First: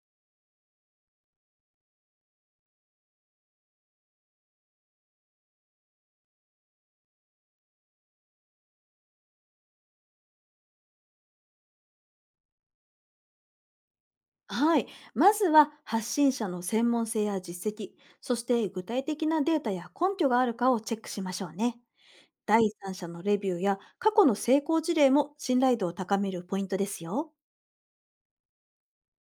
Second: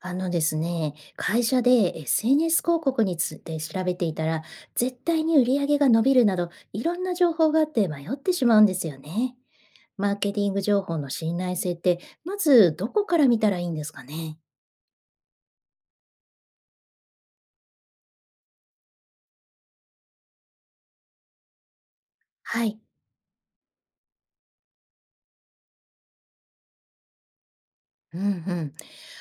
あのですね、会社で SNS 広告について調べていたら、絶対に売り上げが伸びるなど、いろんな情報があって迷ってしまうんですよね。マーケティング情報の信頼性って、まずどこから見たらいいんですかね。はい。まずは発信者の専門性や実績、そして具体的なデータや根拠があるかをチェックしましょうね。は第い。三者のレビューや過去の成功事例も信頼度を高めるポイントですよ。うんうん。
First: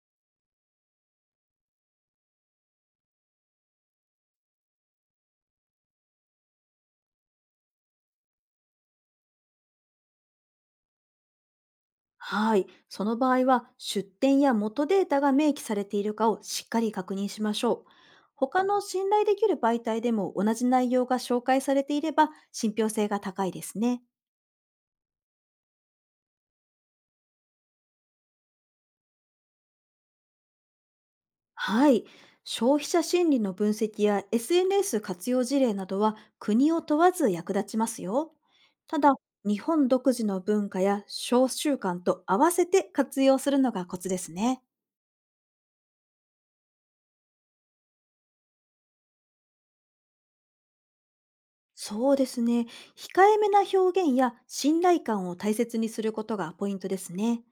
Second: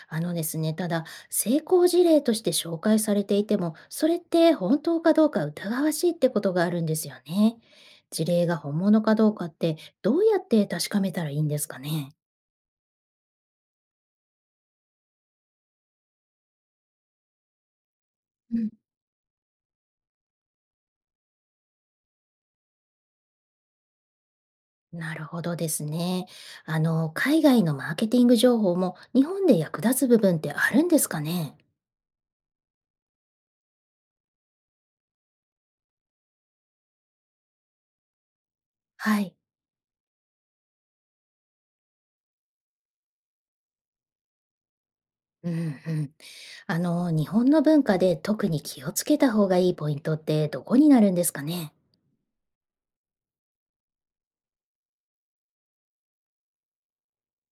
あのですね、ただ、成功事例として紹介されていても、それって本当かどうか疑わしいってことがあるんですよね。事例が本物かどうかって、どうやって確かめたらいいんですかね。はい。その場合は出典や元データが明記されているかをしっかり確認しましょう。他の信頼できる媒体でも同じ内容が紹介されていれば信憑性が高いですね。なるほどですね。あの、海外のマーケティング情報も日本で役立つ部分ってあるんですかね。はい。消費者心理の分析や SNS 活用事例などは国を問わず役立ちますよ。ただ、はい。日本独自の文化や小習慣と合わせて活用するのがコツですね。うんうん。あの、日本の文化で特に気をつけた方がいいポイントってどこになるんですかね。そうですね。控えめな表現や信頼感を大切にすることがポイントですね。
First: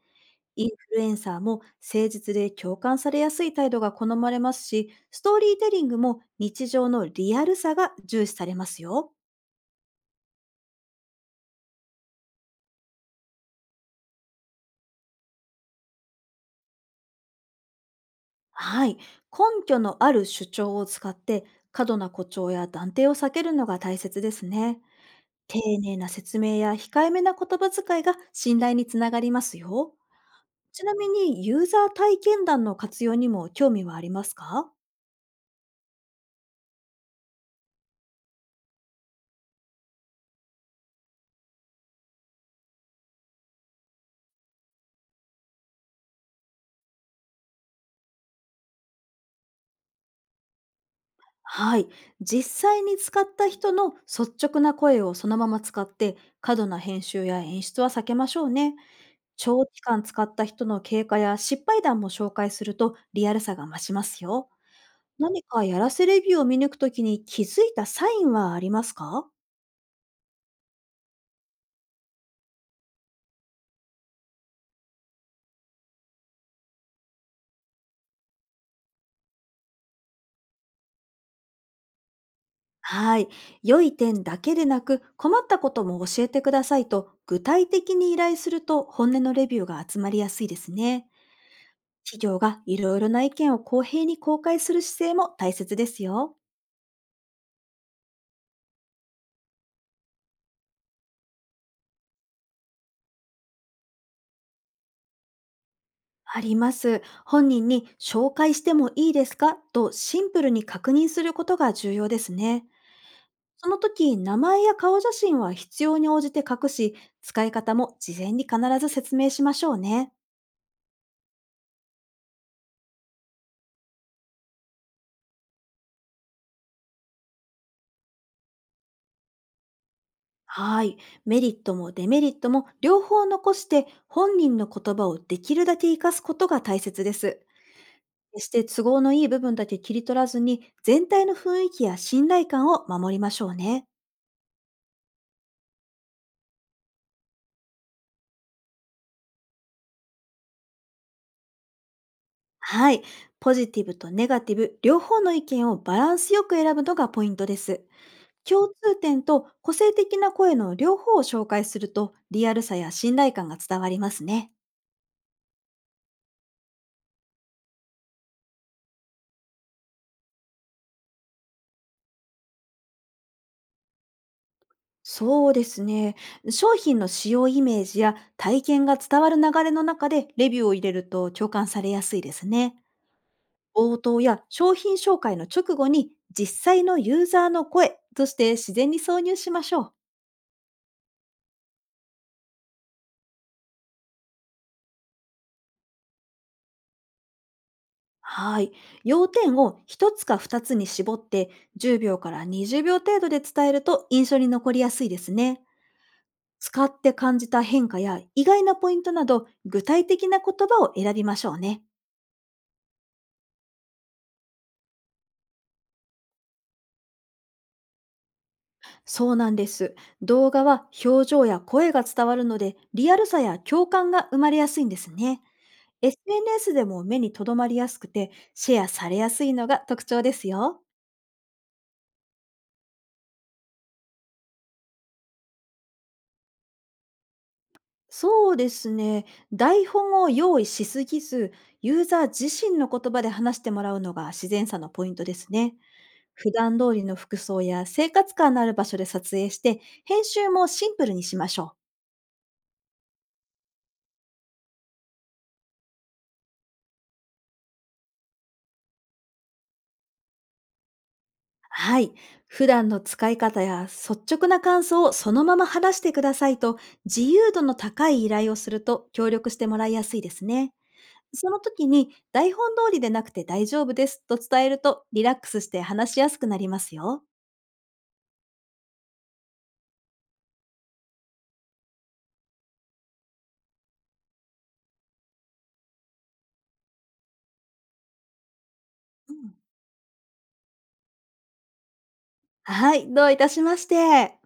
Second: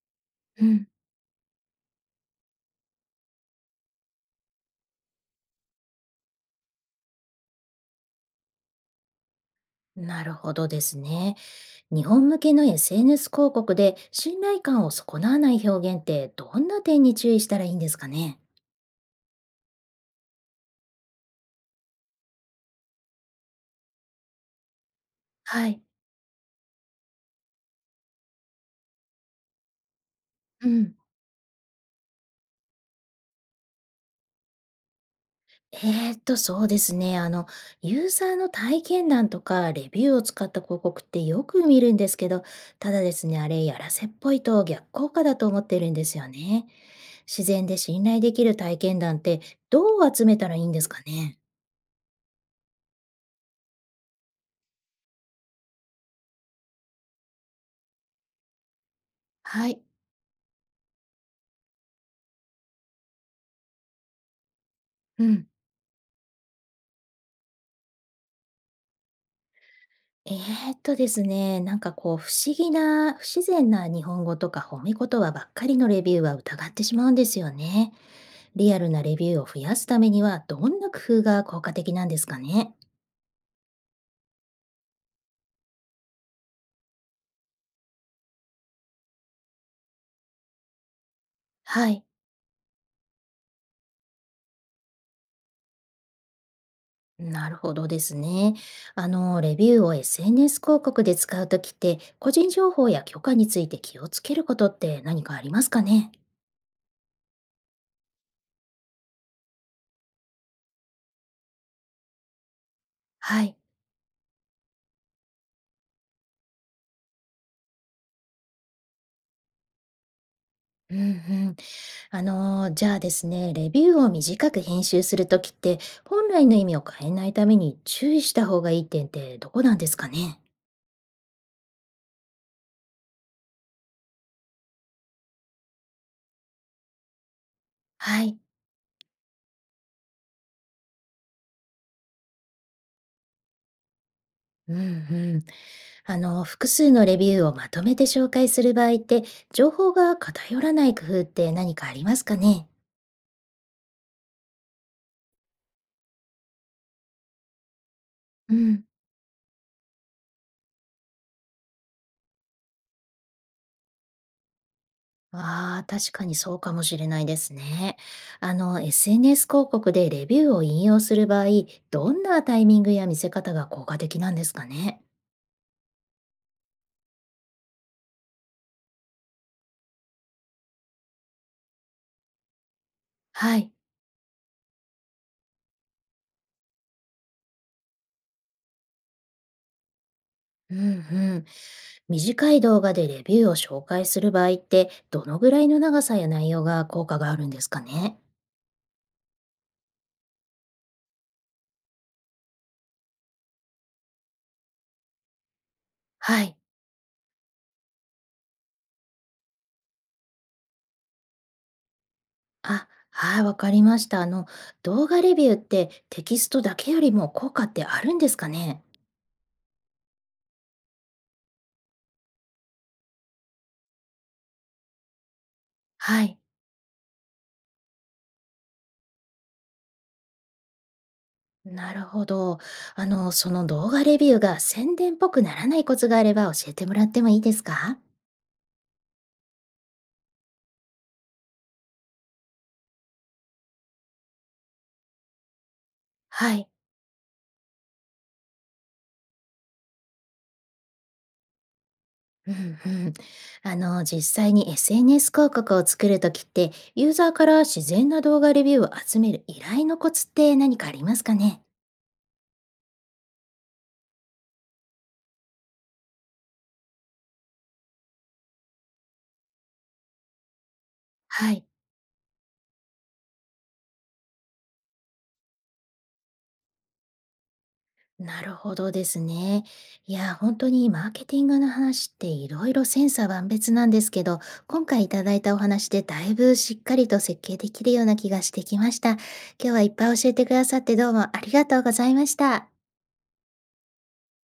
うインん、フルエンサーも誠実で共感されやすい態度が好まれますし、ストーリーテリングも日常のリアルさが重視されますよ。なるほどですね。日本向けの SNS 広告で信頼感を損なわない表現ってどんな点に注意したらいいんですかね。はい。根拠のある主張を使って、過度な誇張や断定を避けるのが大切ですね。丁はい。寧な説明や控えめな言葉遣いが信頼につながりますよ。うちなん。みに、ユーザー体験談の活用にも興味はありますか？そうですね。あの、ユーザーの体験談とかレビューを使った広告ってよく見るんですけど、ただですね、あれ、やらせっぽいと逆効果だと思ってるんですよね。自然で信頼できる体験談ってどう集めたらいいんですかね。はい。実際に使った人の率直な声をそのまま使って、過度な編集や演出は避けましょうね。長は期い。間使った人の経過や失敗談も紹介するとリアルさが増しますよ。う何ん。かやらせレビューを見抜くときに気づいたサインはありますか？えですね、なんかこう、不自然な日本語とか褒め言葉ばっかりのレビューは疑ってしまうんですよね。リアルなレビューを増やすためには、どんな工夫が効果的なんですかね。はい。良い点だけでなく、困ったことも教えてくださいと、具体的に依頼すると本音のレビューが集まりやすいですね。はい。企業がいろいろな意見を公平に公開する姿勢も大切ですよ。なるほどですね。あの、レビューを SNS 広告で使うときって、個人情報や許可について気をつけることって何かありますかね。あります。本人に紹介してもいいですかとシンプルに確認することが重要ですね。はい。その時、名前や顔写真は必要に応じて隠し、使い方も事前に必ず説明しましょうね。うんうん。あの、じゃあですね、レビューを短く編集するときって、本来の意味を変えないために注意した方がいい点ってどこなんですかね。はい。メリットもデメリットも両方残して、本人の言葉をできるだけ活かすことが大切です。はい。決して都合のいい部分だけ切り取らずに、全体の雰囲気や信頼感を守りましょうね。うんうん。あの、複数のレビューをまとめて紹介する場合って、情報が偏らない工夫って何かありますかね。はい。ポジティブとネガティブ、両方の意見をバランスよく選ぶのがポイントです。う共ん。通点と個性的な声の両方を紹介するとリアルさや信頼感が伝わりますね。ああ、確かにそうかもしれないですね。あの、SNS 広告でレビューを引用する場合、どんなタイミングや見せ方が効果的なんですかね。そうですね。商品の使用イメージや体験が伝わる流れの中でレビューを入れると共感されやすいですね。はい。冒頭や商品紹介の直後に実際のユーザーの声として自然に挿入しましょう。うんうん。短い動画でレビューを紹介する場合って、どのぐらいの長さや内容が効果があるんですかね。はい。要点を1つか2つに絞って10秒から20秒程度で伝えると印象に残りやすいですね。はい。使って感じた変化や意外なポイントなど具体的な言葉を選びましょうね。あ、はい、わかりました。あの、動画レビューってテキストだけよりも効果ってあるんですかね。そうなんです。動画は表情や声が伝わるのでリアルさや共感が生まれやすいんですね。はい。SNS でも目に留まりやすくてシェアされやすいのが特徴ですよ。なるほど。あの、その動画レビューが宣伝っぽくならないコツがあれば教えてもらってもいいですか。そうですね。台本を用意しすぎず、ユーザー自身の言葉で話してもらうのが自然さのポイントですね。普はい。段通りの服装や生活感のある場所で撮影して、編集もシンプルにしましょう。うんうん。あの、実際に SNS 広告を作るときって、ユーザーから自然な動画レビューを集める依頼のコツって何かありますかね。はい。普段の使い方や率直な感想をそのまま話してくださいと、自由度の高い依頼をすると協力してもらいやすいですね。そはのい。時に台本通りでなくて大丈夫ですと伝えるとリラックスして話しやすくなりますよ。なるほどですね。いや、本当にマーケティングの話っていろいろ千差万別なんですけど、今回いただいたお話でだいぶしっかりと設計できるような気がしてきました。今うん、日はいっぱい教えてくださってどうもありがとうございました。はい。どういたしまして。